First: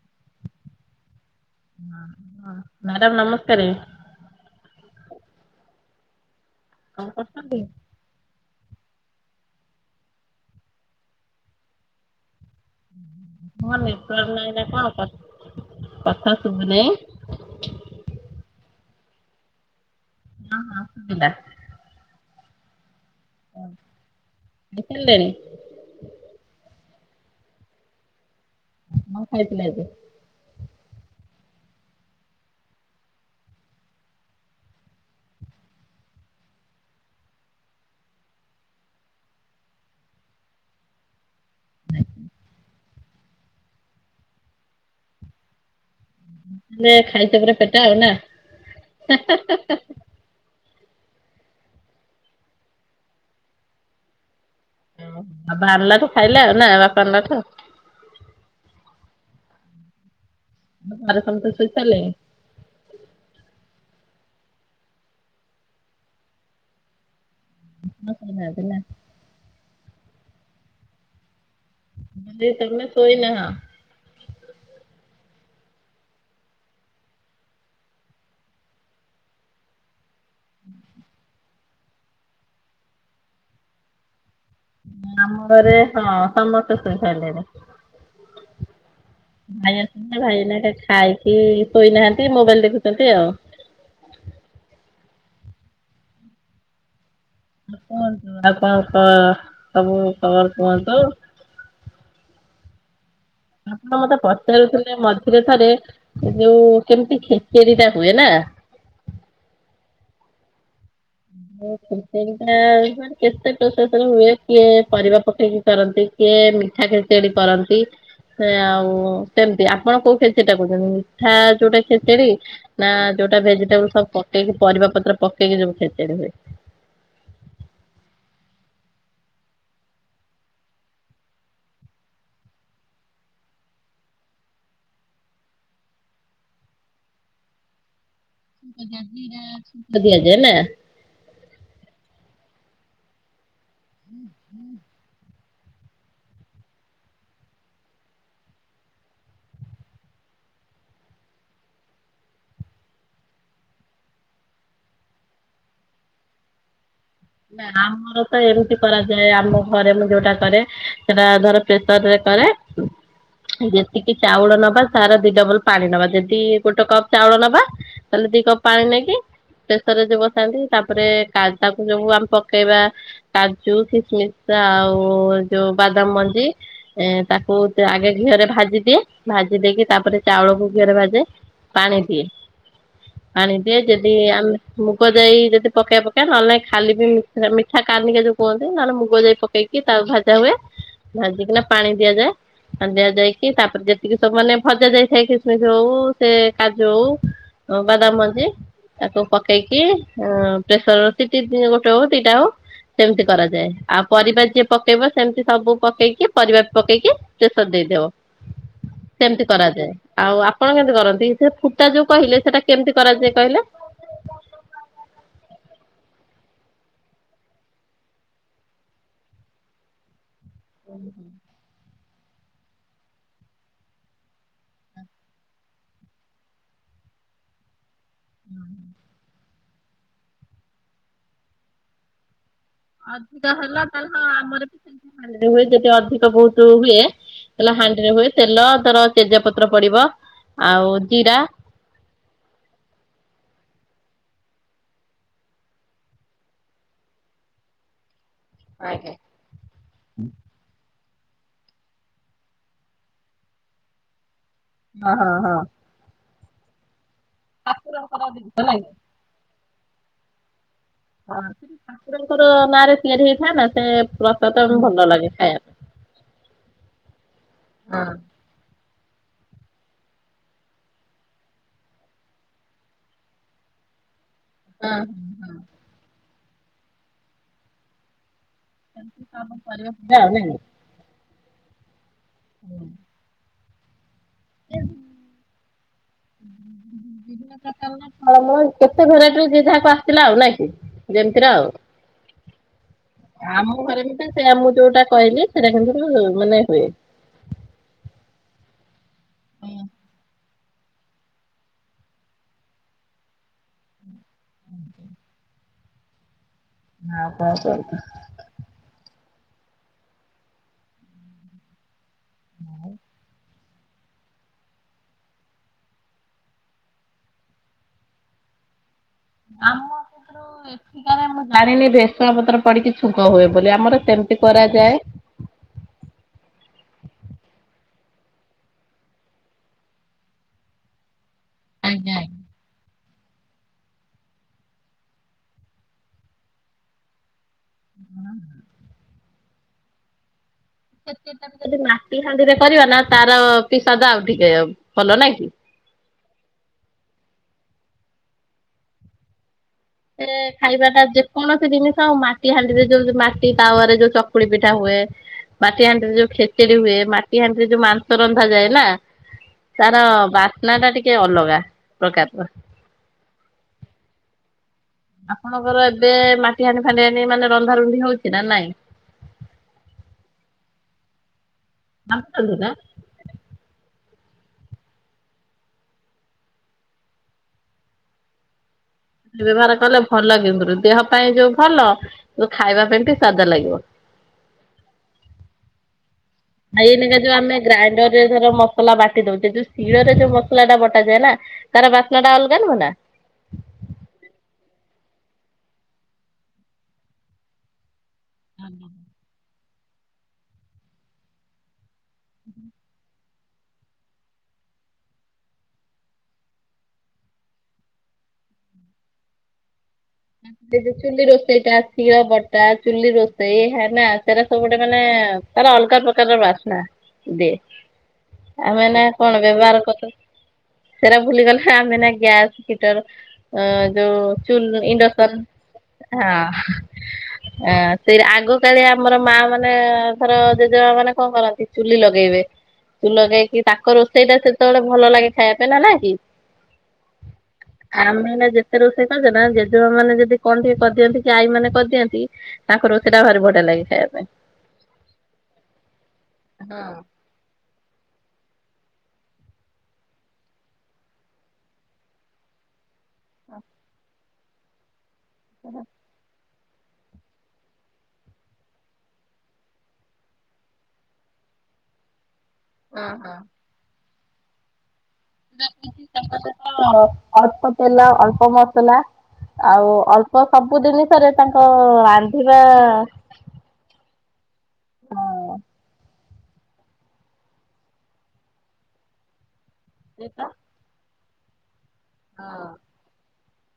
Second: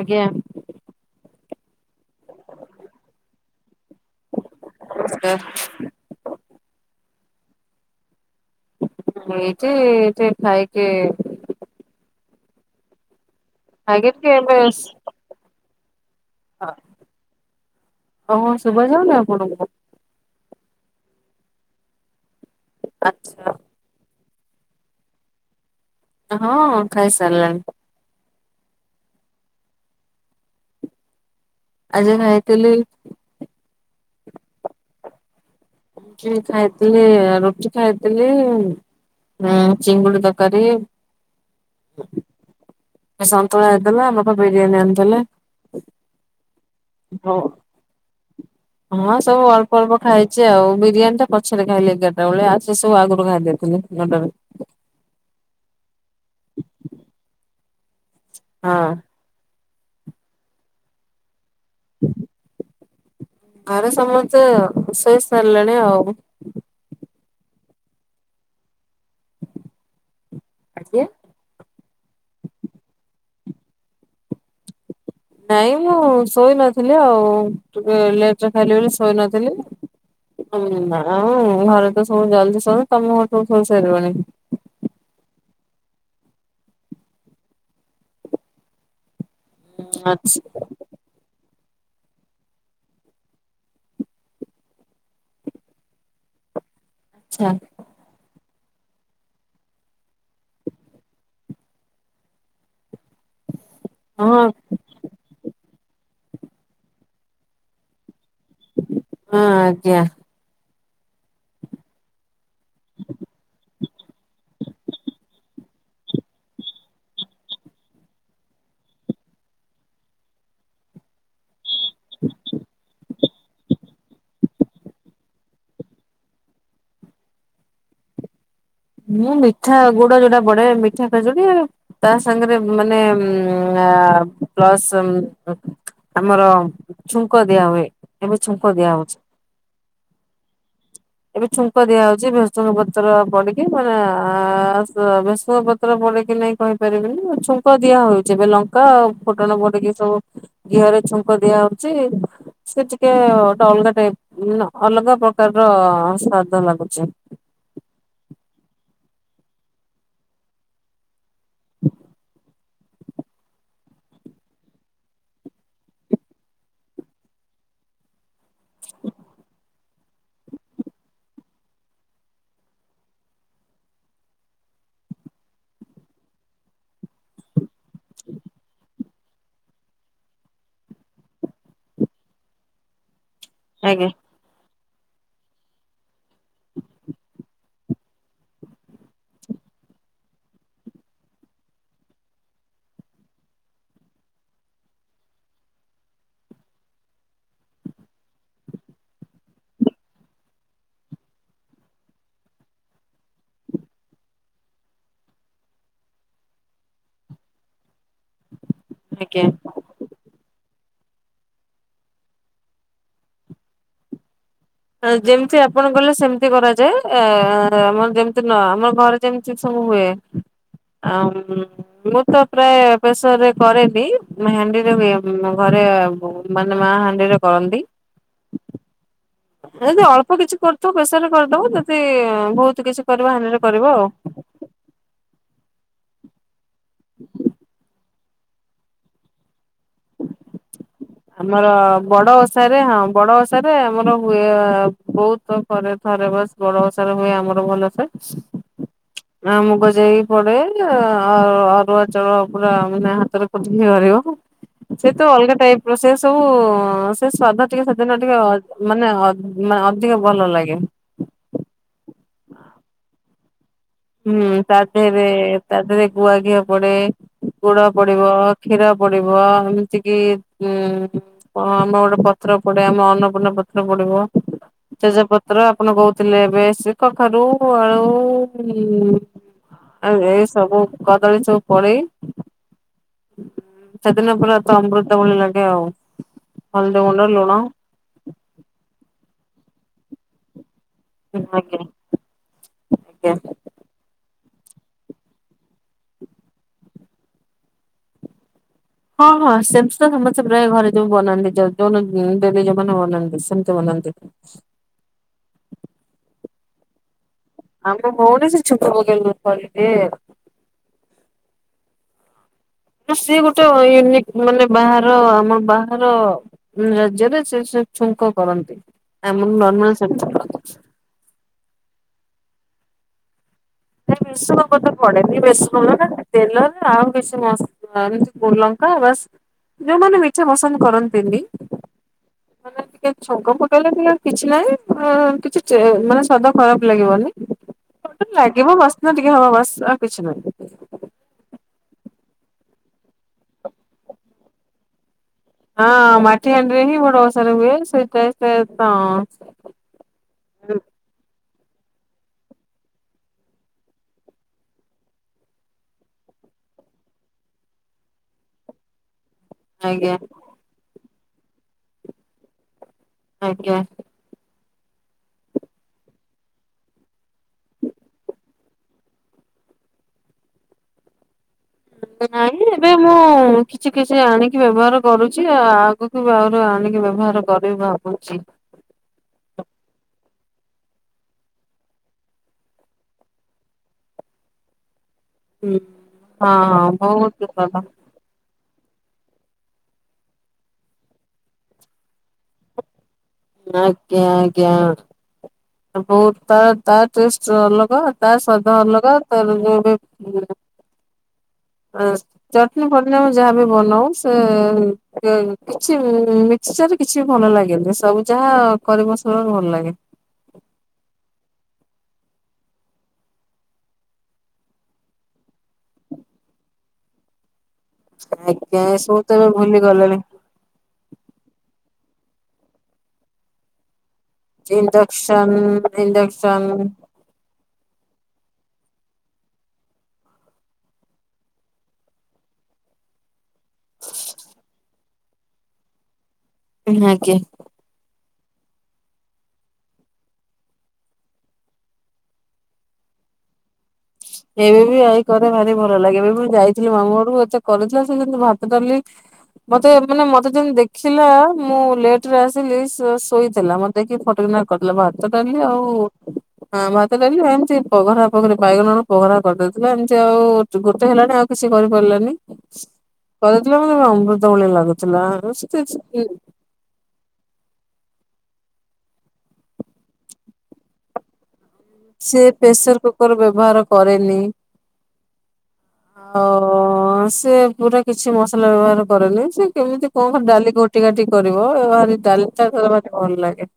ଆଜ୍ଞା। ମ୍ୟାଡ଼ାମ ନମସ୍କାରେ। ସ୍କାର। କଣ କରୁଛନ୍ତି? ମୁଁ ଏଇଠି ଏଇଠି ଖାଇକି ତମର ଖାଇକି ଟିକେ ନେଟୱର୍କ ନାହିଁ ଏବେ ନା ସ କଣ କ କଥା ଶୁଭୁ ନାଇଁ। ଓହୋ ଶୁଭା ଯାଉନି ଆପଣଙ୍କୁ? ହଁ ହଁ ଶୁବିଲା। ଆଚ୍ଛା। [unintelligible] ଖାଇ ସାରିଲେଣି? ହଁ ଖାଇ ସାରିଲିଣି। ହଁ କଣ ଖାଇଥିଲା ଏବେ? ଆଜି ଖାଇଥିଲି ଆଜି ଖାଇଥିଲି ରୁଟି ଖାଇଥିଲି ଉଁ ହୁଁ ଚିଙ୍ଗୁଡି ତରକାରୀ। ଏ ସନ୍ତୁଳା ହେଇଥିଲା ବାପା ବିରିୟାନୀ ଆଣିଥିଲେ। ହେଲେ ହଉ ଖାଇଛ ପୁରା ପେଟେ ଆଉ ନା? ହଁ ସବୁ ଅଳ୍ପ ଅଳ୍ପ ଖାଇଛି ଆଉ ବିରିୟାନୀ ଟା ପଛରେ ଖାଇଲି ଏଗାରଟା ବେଳେ ଆ ସେ ସବୁ ଆଗରୁ ଖାଇଦେଇଥିଲି ନ ଟାରେ। ଆଉ ଭାରିଲା ଠୁ ଖାଇଲା ଆଉ ନା ବାପା ଆଣିଲା ଠୁ। ହଁ। ହୁଁ ଘରେ ସମତେ ସୁ ସ୍ପେସାଲେ। ଆଡେ ସମସ୍ତେ ରୋଷେଇ ସାରିଲେଣି ଆଉ। କୃଷ୍ଣ ସନା ଦେଲା ଆଜ୍ଞା? ତୁମେ ଯେତେବଳେ ସୋଇ ନାହଁ। ନାଇଁ ମୁଁ ଶୋଇ ନଥିଲି ଆଉ ଟିକେ ଲେଟ ରେ ଖାଇଲି ବୋଲି ଶୋଇ ନଥିଲି। ହୁଁ ନା ଘରେ ତ ସବୁ ଜଲଦି ଶୁଅନ୍ତି ତମ ଘରେ ସବୁ ସୋଇସାରିବେଣୀ? ଆମ ଘରେ ହଁ ସମସ୍ତେ ଶୋଇ ସାରିଲେଣି। ଭାଇ ଆସିନଥିଲେ ଭାଇ ଆଚ୍ଛା ଆଇଲେ ଏଇନା ଖାଇକି ଶୋଇନାହାନ୍ତି ମୋବାଇଲ ଦେଖୁଛନ୍ତି ଆଉ। ଆଚ୍ଛା। ଆଉ କୁହନ୍ତୁ ଆପଣଙ୍କ ସବୁ କବର ଫବର ଦଉ। ଆପଣ ମତେ ହଁ ପଚାରୁ ଥିଲେ ମଝିରେ ଥରେ ଯୋଉ କେମିତି ଖିଚିଡି ଟା ହୁଏ ନା? ହଁ ଆଜ୍ଞା ମୋ କହିପାରିବା ମାନେ କେତେ ପ୍ରସାଦ ରେ ହୁଏ କିଏ ପରିବା ପକେଇକି କରନ୍ତି କିଏ ମିଠା ଖିଚିଡି କରନ୍ତି ସେ ଆଉ କେମିତି ଆପଣ କୋଉ ଖେଚିଡି ଟା କହୁଛନ୍ତି ମିଠା ଯୋଉଟା ଖେଚିଡି ନା ଯୋଉଟା ଭେଜିଟେବୁଲ ସବୁ ପକେଇକି ପରିବା ପତ୍ର ପକେଇକି ସବୁ ଖେଚେଡି ହୁଏ। ମୁଁ ମିଠା ଗୁଡ ଯୋଉଟା ପଡେ ମିଠା ଖେଚୋଡ଼ି ତା ସାଙ୍ଗରେ ମାନେ ଆ ପ୍ଲସ ଆମର ଛୁଙ୍କ ଦିଆ ହୁଏ ଏବେ ଛୁଙ୍କ ଦିଆ ହଉଛି। ସୁଧିଆ ଯେନା ଏବେ ଛୁଙ୍କ ଦିଆ ହଉଛି ଭେଶୁଆ ପତ୍ର ପଡିକି ମାନେ ଆ ତ ଭେସୁଆ ପତ୍ର ପଡେ କିି ନାଇଁ କହିପାରିବିନି ଛୁଙ୍କ ଦିଆ ହଉଛି ଏବେ ଲଙ୍କା ଆଉ ଫୁଟଣ ପଡିକି ସବୁ ଘିହରେ ଛୁଙ୍କ ଦିଆ ହଉଛି ସେ ଟିକେ ଗୋଟେ ଅଲଗା ଟାଇପ ମାନେ ଅଲଗା ପ୍ରକାର ର ସ୍ଵାଦ ଲାଗୁଛି ନା ଆମର ତ ଏମିତି କରାଯାଏ ଆମ ଘରେ ମୁଁ ଯୋଉଟା କରେ ସେଟା ଧର ପ୍ରେସର ରେ କରେ ହୁଁ ଯେତିକି ଚାଉଳ ନବା ତାର ଦି ଡବଲ ପାଣି ନବା ଯଦି ଗୋଟେ କପ୍ ଚାଉଳ ନବା ତାହେଲେ ଦି କପ୍ ପାଣି ନେଇକି ପ୍ରେସରରେ ଯୋଉ ବସାନ୍ତି ତାପରେ କାଜାକୁ ଯୋଉ ଆମେ ପକେଇବା କାଜୁ କିସମିସ ଆଉ ଯୋଉ ବାଦାମ ମଞ୍ଜି ଏ ତାକୁ ସେ ଆଗେ ଘିଅରେ ଭାଜି ଦିଏ ଭାଜି ଦେଇକି ତାପରେ ଚାଉଳକୁ ଘିଅରେ ଭାଜେ ପାଣି ଦିଏ ପାଣି ଦିଏ ଆଜ୍ଞା ଯଦି ଆମେ ମୁଗ ଜାଇ ଯଦି ପକେଇବା ପକେଇବା ନହେଲେ ନାହିଁ ଖାଲି ବି ମିଠା ମିଠା କାନିକା ଯୋଉ କୁହନ୍ତି ନହେଲେ ମୁଗ ଯାଇ ପକେଇକି ତାକୁ ଭଜା ହୁଏ। ଭାଜିିକି ନା ପାଣି ଦିଆଯାଏ ପାଣି ଦିଆ ଯାଇକି ତାପରେ ଯେତିକି ସବୁ ମାନେ ଭଜା ଯାଇଥାଏ କିସମିସ ହଉ ସେ କାଜୁ ହଉ ଅ ବାଦାମ ମଞ୍ଜି ତାକୁ ପକେଇକି ଅ ପ୍ରେସର ରେ ତି- ସିଟି ଗୋଟେ ହଉ ଦିଟା ହଉ ସେମିତି କରାଯାଏ ଆଉ ପରିବା ଯିଏ ପକେଇବ ସେମିତି ସବୁ ପକେଇକି ପରିବା ପକେଇକି ପ୍ରେସର୍ ଦେଇଦବ ଆଜ୍ଞା। ସେମିତି କରାଯାଏ ଆଉ ଆପଣ କେମିତି କରନ୍ତି ସେ ଫୁଟା ଯୋଉ କହିଲେ ସେଟା କେମିତି କରାଯାଏ କହିଲେ? ଯେମିତି ଆପଣ କହିଲେ ସେମିତି କରାଯାଏ ଏ ଆମର ଯେମିତି ନ ଆମ ଘରେ ଯେମିତିସେ ସବୁ ହୁଏ ଆଉ ମୁଁ ତ ପ୍ରାୟ ପ୍ରେସର ରେ କରେନି ହାଣ୍ଡିରେ ବି ଘରେ ମାନେ ମା ହାଣ୍ଡିରେ କରନ୍ତି ହୁଁ ଯଦି ଅଳ୍ପ କିଛି କରୁଥିବ ପ୍ରେସର୍ ରେ କରିଦବ ଯଦି ବହୁତ କିଛି କରିବ ହାଣ୍ଡିରେ କରିବ ଆଉ ହାଣ୍ଡିରେ ହୁଏ ଯଦି ଅଧିକ ବହୁତ ହୁଏ ତା ହେଲେ ହାଣ୍ଡିରେ ହୁଏ ତେଲ ଧର ତେଜ ପତ୍ର ପଡିବ ଆଉ ଜିରା ଆମର ବଡ ଓଷାରେ ହଁ ବଡ ଓଷାରେ ଆମର ହୁଏ ବହୁତ ପ୍ର - ଥରେ ଥରେ ବସ ବଡ ବଷାରେ ହୁଏ ଆମର ଭଲସେ। ଆଜ୍ଞା। ଆ ମୁଗ ଜାଇ ପଡେ ଆଉ ଅରୁଆ ଚାଉଳ ପୁରା ମାନେ ହାତରେ ପୋଛକିରି ହରେଇବ। ସେ ତ ଅଲଗା ଟାଇପ ର ସେ ସବୁ ସେ ସ୍ଵାଦ ଟିକେ ସେଦିନ ଟିକେ ଅ ମାନେ ଅ ମା ଅଧିକ ଭଲ ଲାଗେ। ହ ସେ ଠାକୁରଙ୍କର ନାଁରେ ତିଆରି ହେଇଥାଏ ନା ସେ। ହୁଁ ପ୍ରସାଦ ତା ଭଲ ଦେହରେ ଲାଗେ ଖାଇବା ତା ଦେହରେ ଗୁଆ ଘିଅ ପଡେ ଗୁଡ ପଡିବ। କ୍ଷୀର ପଡିବ ଏମିତି କିି ଉଁ ହ ଆମେ ଗୋଟେ ପତ୍ର ପଡେ ଆମ ଅନ୍ନପୂର୍ଣ୍ଣା ପତ୍ର ପଡିବ। ପାଇଁ। ତେଜପତ୍ର ଆପଣ କହୁଥିଲେ ଏବେ ସେ କଖାରୁ ଆଳୁ। ହୁଁ ହଁ ଆଉ ଏ ନାଇଁ ସବୁ କଦଳୀ ସବୁ ପଳେଇ। [inaudible] ସେଦିନ ପୁରା ତ ଅମୃତଭଳି ଲାଗେ ଆଉ ହଲଦି ଗୁଣ୍ଡ ଲୁଣ। ଫଳମୂଳ କେତେ ଭେରାଇଟିର ଯେ ଯାହାକୁ ଆସିଥିଲା ଆଉ ନାଇଁ କି। ଯେମିତିରେ ଆଉ ଆଜ୍ଞା ଆଜ୍ଞା। ନା ମ। ଘରେ ବି ତ ସେଇଆ ମୁଁ ଯୋଉଟା କହିଲି ସେଟା କିନ୍ତୁ ମାନେ ହୁଏ। ହଁ ହଁ ସେମିତି ତ ସମସ୍ତେ। ପ୍ରାୟ ଘରେ ଯୋଉ ବନାନ୍ତି ଯ ଯୋଉଦିନ ଡେଲି ଯୋଉମାନେ ବନାନ୍ତି ସେମିତି ବନାନ୍ତି। ଆଉ କଣ କୁହ? ଆମ୍ବ ହେଉନି ସେ ଛିପ ପକେଇଲେ ବି କହିବେ। ହୁଁ। ସିଏ ଗୋଟେ ୟୁନିକ୍ ମାନେ ବାହାର ଆମ ବାହାର ରାଜ୍ୟରେ ସେ ସ ଛୁଙ୍କ କରନ୍ତି ଆମର ନର୍ମାଲ ସେମିତି ଚାଲିଚି। ନାଁ ନାଁ ମୁଁ ଜାଣିନି ଭେସୁଙ୍ଗା ପତ୍ର ପଡିକି ଛୁଙ୍କ ହୁଏ ବୋଲି। ଆମର କେମିତି କରାଯାଏ? ବେଶୀ ଭଲଟା ତେଲରେ ଆଉ ବେଶୀ ମସଲା ଏମିତି ଲଙ୍କା ବାସ୍। ଯୋଉମାନେ ମିଛ ପସନ୍ଦ କରନ୍ତିନି ଆଜ୍ଞା। ସେମାନେ ଟିକେ ଛୁଙ୍କ ପକେଇଲେ ବି କିଛି ନାହିଁ ଆଁ କିଛି ଟେ ମାନେ ସ୍ୱାଦ ଖରାପ ଲାଗିବନି। ଲାଗିବ ବାସ୍ନା ଟିକେ ହବ ବାସ୍ ଆଉ କିଛି ନାହିଁ। ଯଦି ମାଟି ହାଣ୍ଡିରେ କରିବା ନା ତାର ବି ସ୍ୱାଦ ଆଉ ଟିକେ ଭଲ ନାଇଁ କି। ହଁ ମାଟି ହାଣ୍ଡିରେ ହିଁ ବଡ ଓଷାରେ ହୁଏ। ସେଇ ଟେଷ୍ଟ ତ ଏ ଖାଇବା ଟା ଯେକୌଣସି ଜିନିଷ ଆଉ ମାଟି ହାଣ୍ଡିରେ ଯୋଉ ମାଟି ତାୱାରେ ଯୋଉ ଚକୁଳି ପିଠା ହୁଏ ମାଟି ହାଣ୍ଡିରେ ଯୋଉ ଖେଚେଡି ହୁଏ ମାଟି ହାଣ୍ଡିରେ ଯୋଉ ମାଂସ ରନ୍ଧାଯାଏ ନା। ତାର ଆଜ୍ଞା ବାସ୍ନା ଟା ଟିକେ ଅଲଗା ପ୍ରକାରର। ଆଜ୍ଞା। ଆପଣଙ୍କର ଏବେ ମାଟି ହାଣ୍ଡି ଫାଣ୍ଡି ହାଣ୍ଡି ମାନେ ରନ୍ଧା ରୁନ୍ଧି ହଉଛି ନା ନାଇଁ? ଭାବୁଛନ୍ତି ନାହିଁ ଏବେ [inaudible] ମୁଁ କିଛି କିଛି ଆଣିକି ବ୍ୟବହାର କରୁଛି। ଆଉ ଆଗକୁ ବି ଆହୁରି ଆଣିକି ବ୍ୟବହାର କରିିବି ଭାବୁଛି। ବ୍ୟବହାର କଲେ ଭଲ କିନ୍ତୁ ଦେହ ପାଇଁ ଯୋଉ ଭଲ ଖାଇବା ପାଇଁ ବି ସ୍ଵାଦ ଲାଗିବ। ହଁ ହଁ ବହୁତ ଭଲ। ଏବେ ଧର ମସଲା ବାଟି ଦଉଛେ ଯୋଉ ଶିଳରେ ଯୋଉ ମସଲା ଟା ବଟାଯାଏ ନା ତାର ବାସ୍ନା ଟା ଅଲଗା ନୁହେଁ ନା। ଆଜ୍ଞା ଆଜ୍ଞା। ବହୁତ ତା ତା ଟେଷ୍ଟ ଅଲଗା ତା ସ୍ଵାଦ ଅଲଗା। ତା ବି କୋଉଥିବ [inaudible] ଚଟଣି ପନିର ଆମେ ଯାହାବି ବନାଉ ସେ କ କିଛି ମି ସେଠି କିଛି ବି ଭଲ ଲାଗେନି ସବୁ ଯାହା କରି ମସଲା ରେ ଭଲ ଲାଗେ। ସେ ଚୁଲି ରୋଷେଇ ଟା ଶିଳ ବଟା ଚୁଲି ରୋଷେଇ ହେ ନା ସେରା ସବୁ ଗୋଟେ ମାନେ ତାର ଅଲଗା ପ୍ରକାରର ବାସ୍ନା ଦିଏ। ଆଜ୍ଞା ଆମେ ଏ ଏନା ସବୁ ତ କଣ ଏବେ ଭୁଲି ବ୍ୟବହାର କରୁଚୁ? ଗଲେଣି ସେରା ଭୁଲିଗଲେ ଆମେ ନା ଗ୍ୟାସ ହିଟର ଯୋଉ ଚୂଲ ଇଣ୍ଡସ [unintelligible] ଇଣ୍ଡକ୍ସନ୍ ହ ସେଇରା ଆଗ କାଳିଆ ଆମର ମା ମାନେ ଧର ଜେଜେମା ମାନେ କଣ କରନ୍ତି, ଚୁଲି ଲଗେଇବେ। କୁଲରେଇକି ତାଙ୍କ ରୋଷେଇ ଟା ସେତେବେଳେ ଭଲ ଲାଗେ ଖାଇବା ପାଇଁ ନା ନା କି। ହଁ ଆଜ୍ଞା। ଆମେ ଏଇନା ଯେତେ ରୋଷେଇ କରିଦେବା ଯେ ଛୁଆ ମାନେ ଯଦି କଣ ଟିକେ କରିଦିଅନ୍ତି, କି ଆଈ ମାନ କରିଦିଅନ୍ତି ତାଙ୍କ ରୋଷେଇଟା ଭାରି ବଢିଆ ଲାଗେ ଖାଇବାକୁ। ଏବେ ବି ଆଇ କରେ ଭାରି ଭଲ ଲାଗେ। ଏବେ ମୁଁ ହଁ ଯାଇଥିଲି ମାମୁଁ ଘରକୁ, ଏତେ କରିଥିଲା ସେମିତି ଭାତ ଡାଲି ମତେ ମାନେ ମତେ ଯେମିତି ଦେଖିଲା ମୁଁ ଲେଟ ରେ ଆସିଲି ଶୋଇଥିଲା। ମତେ ଦେଖି ଫଟ କିନା କରିଦେଲା ଭାତ ଡାଲି ଆଉ ହଁ ଭାତ ଡାଲି ଆ ଏମିତି ପଘରା ପଘରି ବାଇଗଣ ପଘରା କରିଦେଇଥିଲା। ଏମିତି ଆଉ ଗୋଟେ ହେଲାଣି ଆଉ କିଛି କରିପାରିଲାନି। ହଁ ହଁ। [unintelligible] ଅମୃତ ଭଳିଆ ଲାଗୁଥିଲା [unintelligible] ଅଳ୍ପ ତେଲ, ଅଳ୍ପ ମସଲା ଆଉ ଅଳ୍ପ ସବୁ ଜିନିଷରେ ତାଙ୍କ ସେ ରାନ୍ଧିବା ପେସର କୁକର ବ୍ୟବହାର କରେନି। ଆଉ ସେ ପୁରା କିଛି ମସଲା ବ୍ୟବହାର କରେନି। ସେ କେମିତି କଣ ଡାଲି କାଟି କାଟି କରିବ। ଭାରି ଡାଲି ଟା ତାର ଭାରି ଭଲ ଲାଗେ।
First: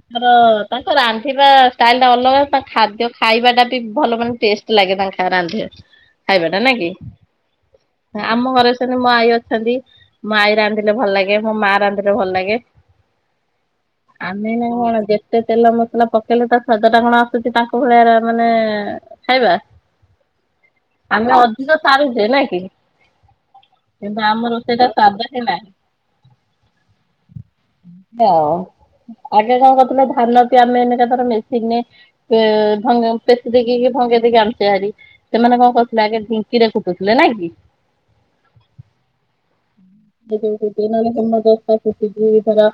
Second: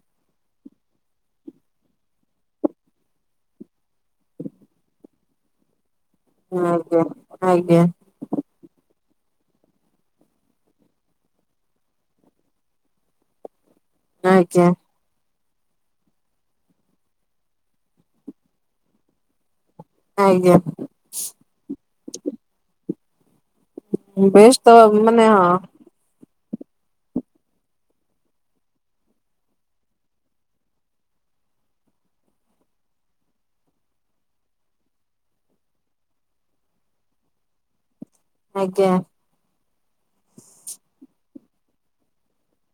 ତାଙ୍କର ତାଙ୍କ ରାନ୍ଧିବା ଷ୍ଟାଇଲ ଟା ଅଲଗା, ତାଙ୍କ ଖାଦ୍ୟ ଖାଇବା ଟା ବି ଭଲ ମାନେ ଟେଷ୍ଟ। ତ ଲାଗେ ତାଙ୍କ ଖା ରାନ୍ଧିବା ଖାଇବାଟା, ନା କି। ଆଜ୍ଞା ଆଜ୍ଞା ଆମ ଘରେ ସେମତି ମୋ ଆଈ ଅଛନ୍ତି। ମୋ ଆଈ ରାନ୍ଧିଲେ ଭଲ ଲାଗେ, ମୋ ମା ରାନ୍ଧିଲେ ଭଲ ଲାଗେ। ଆମେ ଆଜ୍ଞା ଏଇନା କଣ ଯେତେ ସେ ତେଲ ମସଲା ପକେଇଲେ ତା ସ୍ଵାଦ ଟା କଣ ଆସୁଛି ତାଙ୍କ ଭଳିଆ, ମାନେ ଖାଇବା। ଆଜ୍ଞା। ଆମେ ଅଧିକ ସାରୁଛେ, ନାଇଁ କି? କିନ୍ତୁ ଆମ ବେଶ ତ ରୋଷେଇ ଟା ସ୍ୱାଦ ମାନେ ହି ହଁ ନାହିଁ। ଆଉ ଆଗେ କଣ କରୁଥିଲେ ଧାନ ବି ଆମେ ଏନକାତରେ ମେସିନ ରେ ପେ-ଭଙ୍ଗ ପେଶୀ ପେପିକି ଭଙ୍ଗେଇ ଦେଇକି ଆଣିୁଛେ ଆରି। ସେମାନେ କଣ କରୁଥିଲେ ଆଗେ ଢିଙ୍କିରେ କୁଟୁଥିଲେ, ନାଇ କି। ଆଜ୍ଞା। ସେତେବେଳେ ଢିଙ୍କି ନ ହେଲେ ହେମଦସ୍ତା କୁଟିକି ତାର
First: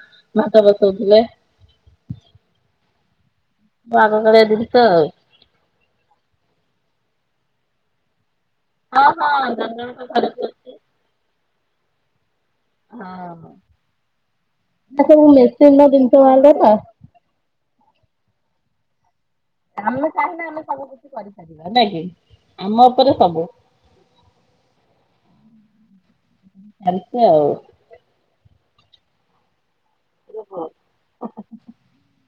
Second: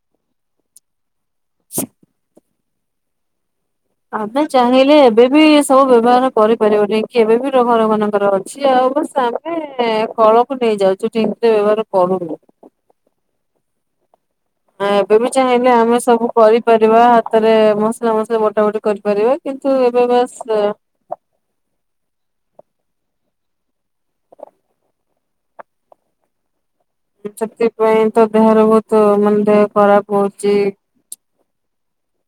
ଭାତ ବସଉଥିଲେ। ଆମେ ଆଗକାଳିଆ ଜିନିଷ ଚାହିଁଲେ ଆଉ। ଏବେ ବି ସବୁ ବ୍ୟବହାର କରିପାରିବ ଢିଙ୍କି ଏବେ ବି ଘର ମାନଙ୍କରେ ଅ କିଛି ଆଉ ହଁ ହଁ ଜଣ ଆମେ ଜଣଙ୍କ ଘରେ ହଁ। କଳକୁ ନେଇ ଯାଉଛୁ ଢିଙ୍କି ର ବ୍ୟବହାର କରୁନୁ। ହଁ। ହଁ ଏବେ ବି ଚାହିଁଲେ ଆମେ ଜିନିଷ ସବୁ ବାହାରିଲା ନା କରିପାରିବା। ହାତରେ ମସଲା ମସଲି ବଟା ବଟି କରିପାରିବେ। କିନ୍ତୁ ଏବେ ଆମେ ଚାହିଁଲେ ବାସ ସେ ଆମେ ସବୁ କିଛି କରିପାରିବା ନାଇଁ କି। ଆମ ଉପରେ ସବୁ। ସାରିଚେ ଆଉ। ପାଇଁ ତ ଦେହରେ ବହୁତ, ମାନେ ଦେହ ଖରାପ। ହଉଛି।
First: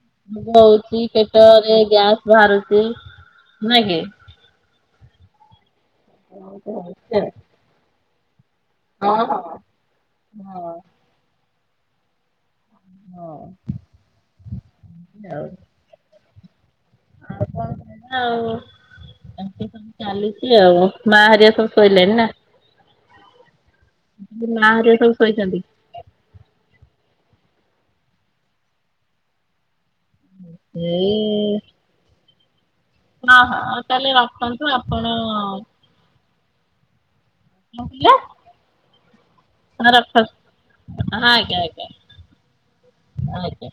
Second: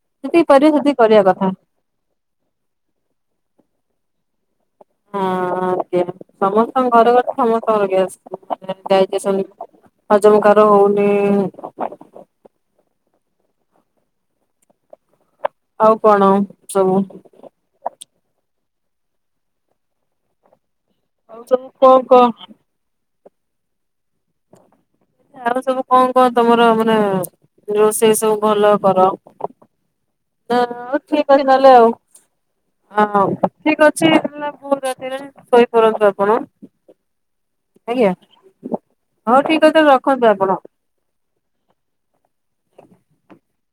ଯେତିକି ପାରିବେ ସେତିକି ହଉଛି କରିବା କଥା ପେଟରେ ଗ୍ୟାସ ବାହାରୁଚି ନାଇଁ କି। ହଁ ଆଜ୍ଞା ହଁ ସମସ୍ତଙ୍କ ହଁ ଘରେ ଘରେ ସମସ୍ତଙ୍କର ଗ୍ୟାସ। ଡାଇଜେସନ ଆଉ ହଜମକାର ହଉନି। ହଁ ଆଉ। ଆଉ କଣ ସବୁ? ଆଉ କଣ କରିବା ଚାଲିଛି ଆଉ। ମା ଆଉ ହରିଆ ସବୁ କଣ ଶୋଇଲାଣି ନା କଣ ‌ମା ହରିଆ ସବୁ। ଶୋଇଛନ୍ତି ଆଉ ସବୁ କଁ କଁ ତମର ମାନେ ରୋଷେଇ ସବୁ ଭଲ କର। ନା ହଉ ଏଇ ଠିକ ଅଛି ନହେଲେ ଆଉ। ହଁ ହଁ ଠିକ ଅଛି ତାହେଲେ ତାହେଲା ରଖନ୍ତୁ ବହୁତୁ ଆପଣ ରାତି ହେଲାଣି ଶୋଇପନ୍ତୁ ଆପଣ। ଆଜ୍ଞା ହଁ ହଉ ଠିକ ଅଛି ରଖ। ରଖନ୍ତୁ ଆପଣ। ହଁ ଆଜ୍ଞା ଆଜ୍ଞା ଆଜ୍ଞା।